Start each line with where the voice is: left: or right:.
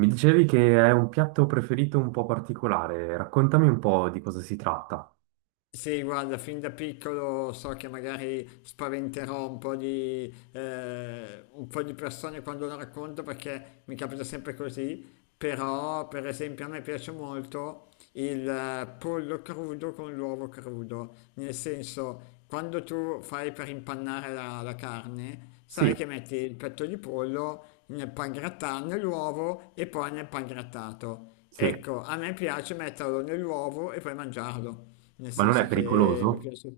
right: Mi dicevi che è un piatto preferito un po' particolare, raccontami un po' di cosa si tratta.
left: Sì, guarda, fin da piccolo so che magari spaventerò un po' di persone quando lo racconto perché mi capita sempre così, però per esempio a me piace molto il pollo crudo con l'uovo crudo, nel senso quando tu fai per impannare la carne, sai che
right: Sì,
left: metti il petto di pollo nel pangrattato, nell'uovo e poi nel pangrattato.
right: sì,
left: Ecco, a me piace metterlo nell'uovo e poi mangiarlo. Nel
right: ma non è
left: senso che mi
right: pericoloso?
left: piace.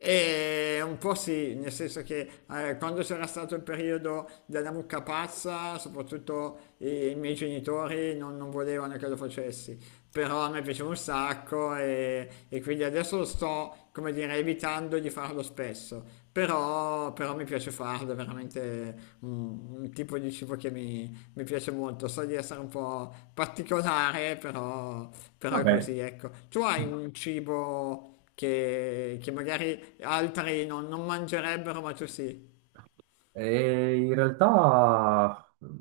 left: E un po' sì, nel senso che quando c'era stato il periodo della mucca pazza, soprattutto i miei genitori non volevano che lo facessi però a me piaceva un sacco e quindi adesso lo sto, come dire, evitando di farlo spesso, però mi piace farlo, è veramente un tipo di cibo che mi piace molto, so di essere un po' particolare, però è
right: Vabbè.
left: così, ecco. Tu hai un cibo che magari altri non mangerebbero, ma tu sì.
right: E in realtà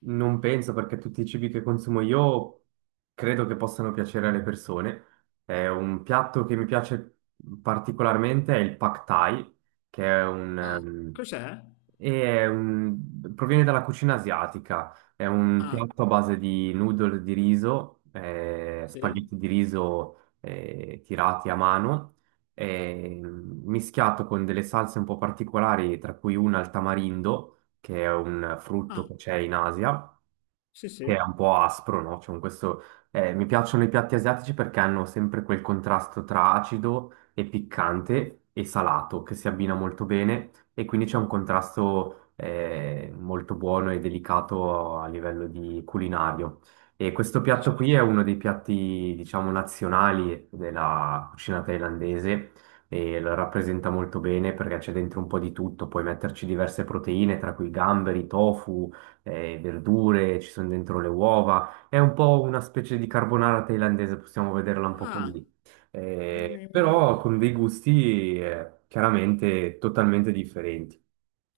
right: non penso perché tutti i cibi che consumo io credo che possano piacere alle persone. È un piatto che mi piace particolarmente è il Pad Thai, che è un,
left: Ah, cos'è?
right: e è un- proviene dalla cucina asiatica. È un
left: Ah,
right: piatto a base di noodle di riso,
left: sì?
right: spaghetti di riso tirati a mano mischiato con delle salse un po' particolari, tra cui una al tamarindo, che è un frutto
left: Ah,
right: che c'è in Asia,
left: sì,
right: che è un
left: sì.
right: po' aspro, no? Cioè, con questo, mi piacciono i piatti asiatici perché hanno sempre quel contrasto tra acido e piccante e salato che si abbina molto bene e quindi c'è un contrasto molto buono e delicato a livello di culinario. E questo
left: E
right: piatto qui
left: certo.
right: è uno dei piatti, diciamo, nazionali della cucina thailandese e lo rappresenta molto bene perché c'è dentro un po' di tutto, puoi metterci diverse proteine, tra cui gamberi, tofu verdure, ci sono dentro le uova, è un po' una specie di carbonara thailandese, possiamo vederla un po'
left: Ah,
right: così.
left: mi...
right: Però
left: mi-
right: con dei gusti chiaramente totalmente differenti.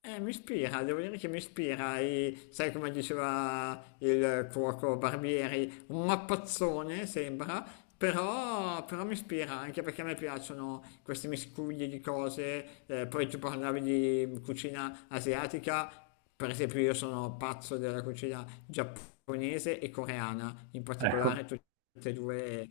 left: Mi ispira, devo dire che mi ispira, e, sai come diceva il cuoco Barbieri, un mappazzone sembra, però mi ispira anche perché a me piacciono questi miscugli di cose, poi tu parlavi di cucina asiatica, per esempio io sono pazzo della cucina giapponese e coreana, in
right: Ecco.
left: particolare tutte e due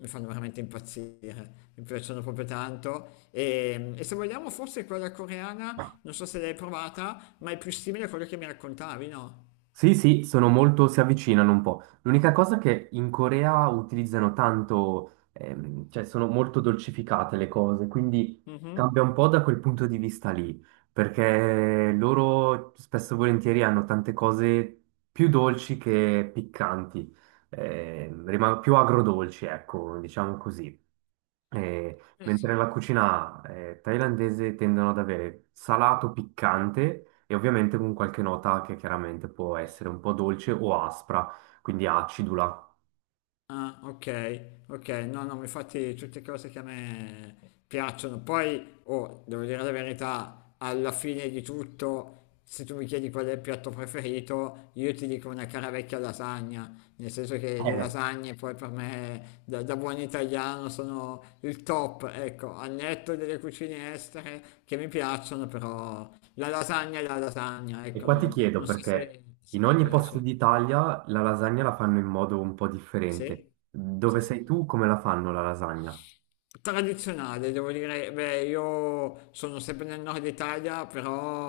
left: mi fanno veramente impazzire, mi piacciono proprio tanto. E se vogliamo, forse quella coreana, non so se l'hai provata, ma è più simile a quello che mi raccontavi, no?
right: Sì, sì, sono molto, si avvicinano un po'. L'unica cosa è che in Corea utilizzano tanto, cioè sono molto dolcificate le cose, quindi
left: Mhm.
right: cambia un po' da quel punto di vista lì, perché loro spesso e volentieri hanno tante cose più dolci che piccanti, più agrodolci, ecco, diciamo così. Eh,
left: Eh sì.
right: Mentre nella cucina thailandese tendono ad avere salato piccante e ovviamente con qualche nota che chiaramente può essere un po' dolce o aspra, quindi acidula.
left: Ah, ok, ok, no, no, ma infatti tutte cose che a me piacciono. Poi, oh, devo dire la verità, alla fine di tutto, se tu mi chiedi qual è il piatto preferito, io ti dico una cara vecchia lasagna, nel senso che
right: Eh,
left: le
right: Eh,
left: lasagne poi per me, da buon italiano, sono il top, ecco, al netto delle cucine estere che mi piacciono, però la lasagna è la lasagna,
right: e
left: ecco,
right: qua ti
left: non,
right: chiedo
left: non so
right: perché
left: se,
right: in
left: se ti
right: ogni posto
left: piace.
right: d'Italia la lasagna la fanno in modo un po' differente.
left: Sì,
right: Dove
left: sì,
right: sei
left: sì.
right: tu, come la fanno la lasagna?
left: Tradizionale, devo dire, beh, io sono sempre nel nord Italia,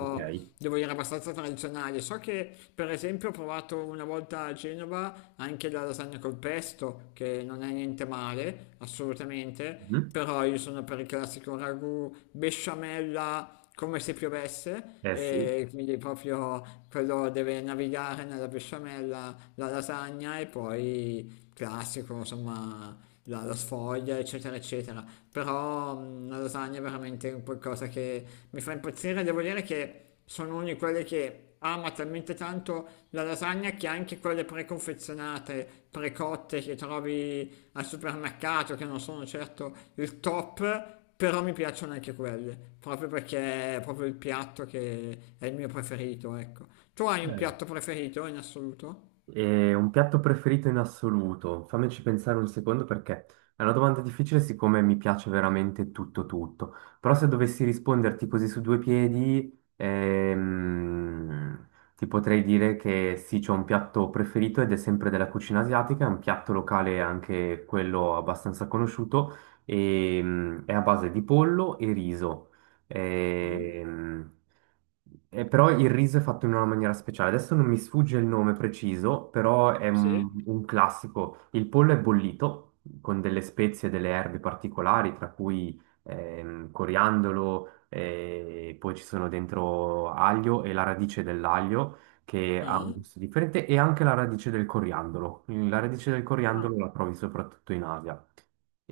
right: Ok.
left: devo dire abbastanza tradizionale. So che, per esempio, ho provato una volta a Genova anche la lasagna col pesto, che non è niente male, assolutamente,
right: Mhm.
left: però io sono per il classico ragù besciamella come se piovesse,
right: Eh sì.
left: e quindi proprio quello deve navigare nella besciamella, la lasagna e poi classico, insomma, la sfoglia, eccetera, eccetera. Però la lasagna è veramente un qualcosa che mi fa impazzire. Devo dire che sono uno di quelli che ama talmente tanto la lasagna che anche quelle preconfezionate, precotte che trovi al supermercato, che non sono certo il top. Però mi piacciono anche quelle, proprio perché è proprio il piatto che è il mio preferito, ecco. Tu hai un piatto preferito in assoluto?
right: E un piatto preferito in assoluto? Fammici pensare un secondo perché è una domanda difficile siccome mi piace veramente tutto tutto. Però se dovessi risponderti così su due piedi, ti potrei dire che sì, c'ho un piatto preferito ed è sempre della cucina asiatica, è un piatto locale anche quello abbastanza conosciuto e, mm, è a base di pollo e riso.
left: Mm?
right: Ehm, Però il riso è fatto in una maniera speciale. Adesso non mi sfugge il nome preciso, però è
left: Sì.
right: un classico. Il pollo è bollito con delle spezie e delle erbe particolari, tra cui coriandolo, poi ci sono dentro aglio e la radice dell'aglio che ha un
left: Ah?
right: gusto differente e anche la radice del coriandolo. La radice del
left: Ah?
right: coriandolo la trovi soprattutto in Asia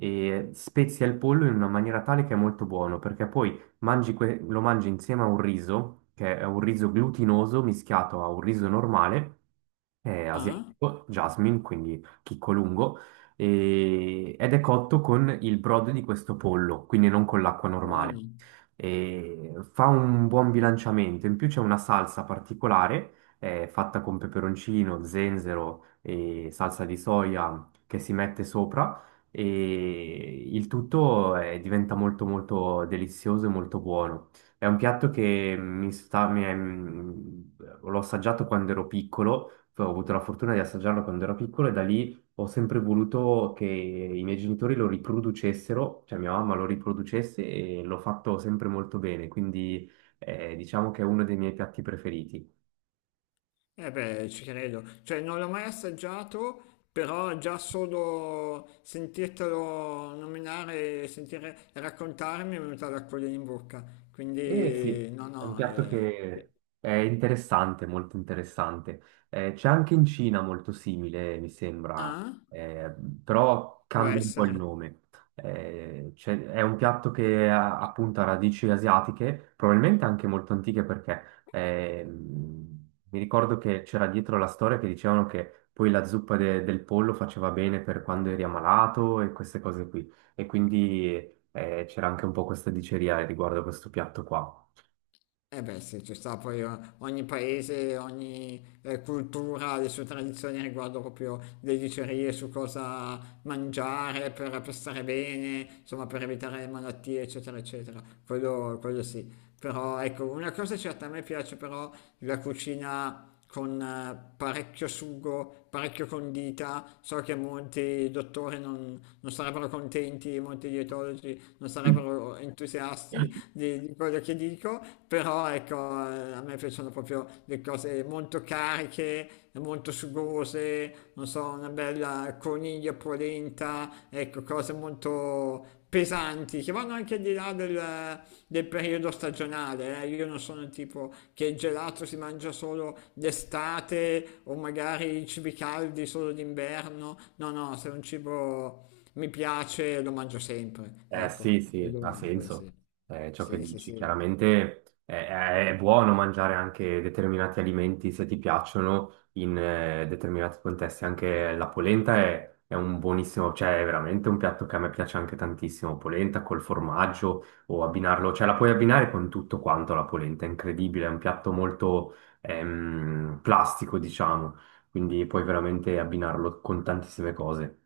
right: e spezia il pollo in una maniera tale che è molto buono, perché poi lo mangi insieme a un riso, che è un riso glutinoso mischiato a un riso normale, è
left: Ah?
right: asiatico, jasmine, quindi chicco lungo, ed è cotto con il brodo di questo pollo, quindi non con l'acqua
left: Buono.
right: normale. E fa un buon bilanciamento, in più c'è una salsa particolare, fatta con peperoncino, zenzero e salsa di soia che si mette sopra e il tutto diventa molto molto delizioso e molto buono. È un piatto che mi sta, mi è- mm, l'ho assaggiato quando ero piccolo, cioè, ho avuto la fortuna di assaggiarlo quando ero piccolo e da lì ho sempre voluto che i miei genitori lo riproducessero, cioè mia mamma lo riproducesse e l'ho fatto sempre molto bene, quindi diciamo che è uno dei miei piatti preferiti.
left: Eh beh, ci credo, cioè non l'ho mai assaggiato, però già solo sentirtelo nominare e sentire raccontarmi è venuta l'acquolina in bocca,
right: Eh
left: quindi
right: sì,
left: no,
right: è un
left: no,
right: piatto che è interessante, molto interessante. C'è anche in Cina molto simile, mi sembra,
left: ah,
right: eh, però
left: può
right: cambia un po' il
left: essere.
right: nome. È un piatto che ha appunto ha radici asiatiche, probabilmente anche molto antiche perché mi ricordo che c'era dietro la storia che dicevano che poi del pollo faceva bene per quando eri ammalato e queste cose qui. E quindi c'era anche un po' questa diceria riguardo a questo piatto qua.
left: Eh beh, sì, ci sta, poi ogni paese, ogni cultura ha le sue tradizioni riguardo proprio le dicerie su cosa mangiare per stare bene, insomma per evitare malattie, eccetera, eccetera. Quello sì. Però ecco, una cosa è certa, a me piace però la cucina con parecchio sugo, parecchio condita. So che molti dottori non sarebbero contenti, molti dietologi non sarebbero entusiasti di quello che dico, però ecco, a me piacciono proprio le cose molto cariche, molto sugose, non so, una bella coniglia polenta, ecco, cose molto pesanti che vanno anche al di là del periodo stagionale. Io non sono il tipo che il gelato si mangia solo d'estate o magari i cibi caldi solo d'inverno. No, no, se è un cibo mi piace, lo mangio sempre,
right: Eh
left: ecco,
right: sì, sì, ha
left: quello sì.
right: senso ciò che
left: Sì, sì,
right: dici.
left: sì.
right: Chiaramente è buono mangiare anche determinati alimenti se ti piacciono in determinati contesti. Anche la polenta è un buonissimo, cioè è veramente un piatto che a me piace anche tantissimo. Polenta col formaggio o abbinarlo, cioè la puoi abbinare con tutto quanto la polenta, è incredibile, è un piatto molto plastico, diciamo, quindi puoi veramente abbinarlo con tantissime cose.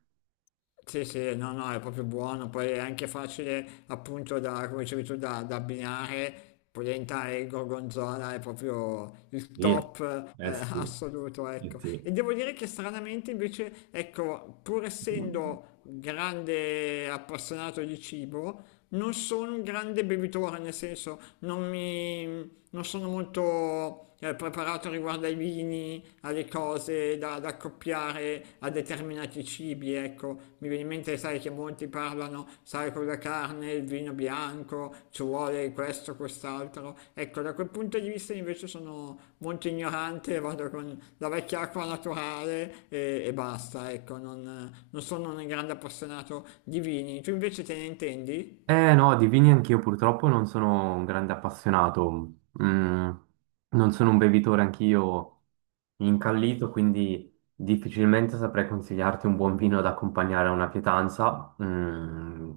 left: Sì, sì, no, no, è proprio buono, poi è anche facile appunto come dicevi tu, da abbinare, polenta e gorgonzola è proprio il
right: Sì,
left: top
right: eh sì,
left: assoluto,
right: eh
left: ecco.
right: sì.
left: E devo dire che stranamente invece, ecco, pur essendo grande appassionato di cibo, non sono un grande bevitore, nel senso non sono molto preparato riguardo ai vini, alle cose da accoppiare a determinati cibi, ecco. Mi viene in mente, sai, che molti parlano, sai, con la carne, il vino bianco, ci vuole questo, quest'altro. Ecco, da quel punto di vista invece sono molto ignorante, vado con la vecchia acqua naturale e basta, ecco. Non sono un grande appassionato di vini. Tu invece te ne intendi?
right: Eh no, di vini anch'io purtroppo non sono un grande appassionato. Mm, non sono un bevitore anch'io incallito, quindi difficilmente saprei consigliarti un buon vino da accompagnare a una pietanza. Mm,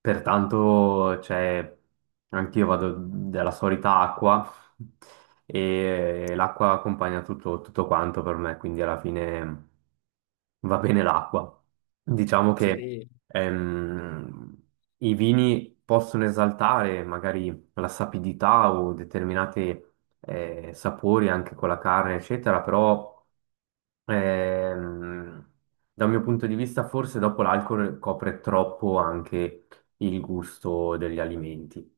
right: pertanto, cioè, anch'io vado della solita acqua e l'acqua accompagna tutto, tutto quanto per me, quindi alla fine va bene l'acqua. Diciamo che
left: Sì,
right: ehm, i vini possono esaltare magari la sapidità o determinate sapori anche con la carne, eccetera, però ehm, dal mio punto di vista forse dopo l'alcol copre troppo anche il gusto degli alimenti.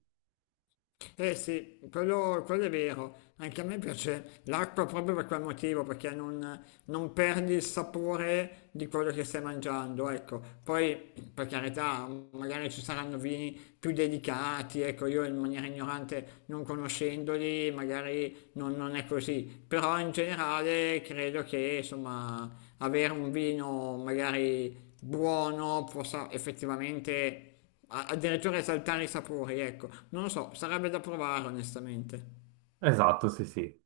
left: eh sì, quello è vero. Anche a me piace l'acqua proprio per quel motivo, perché non perdi il sapore di quello che stai mangiando, ecco. Poi, per carità, magari ci saranno vini più delicati, ecco, io in maniera ignorante, non conoscendoli, magari non è così. Però in generale credo che, insomma, avere un vino magari buono possa effettivamente addirittura esaltare i sapori, ecco, non lo so, sarebbe da provare onestamente.
right: Esatto, sì, sì.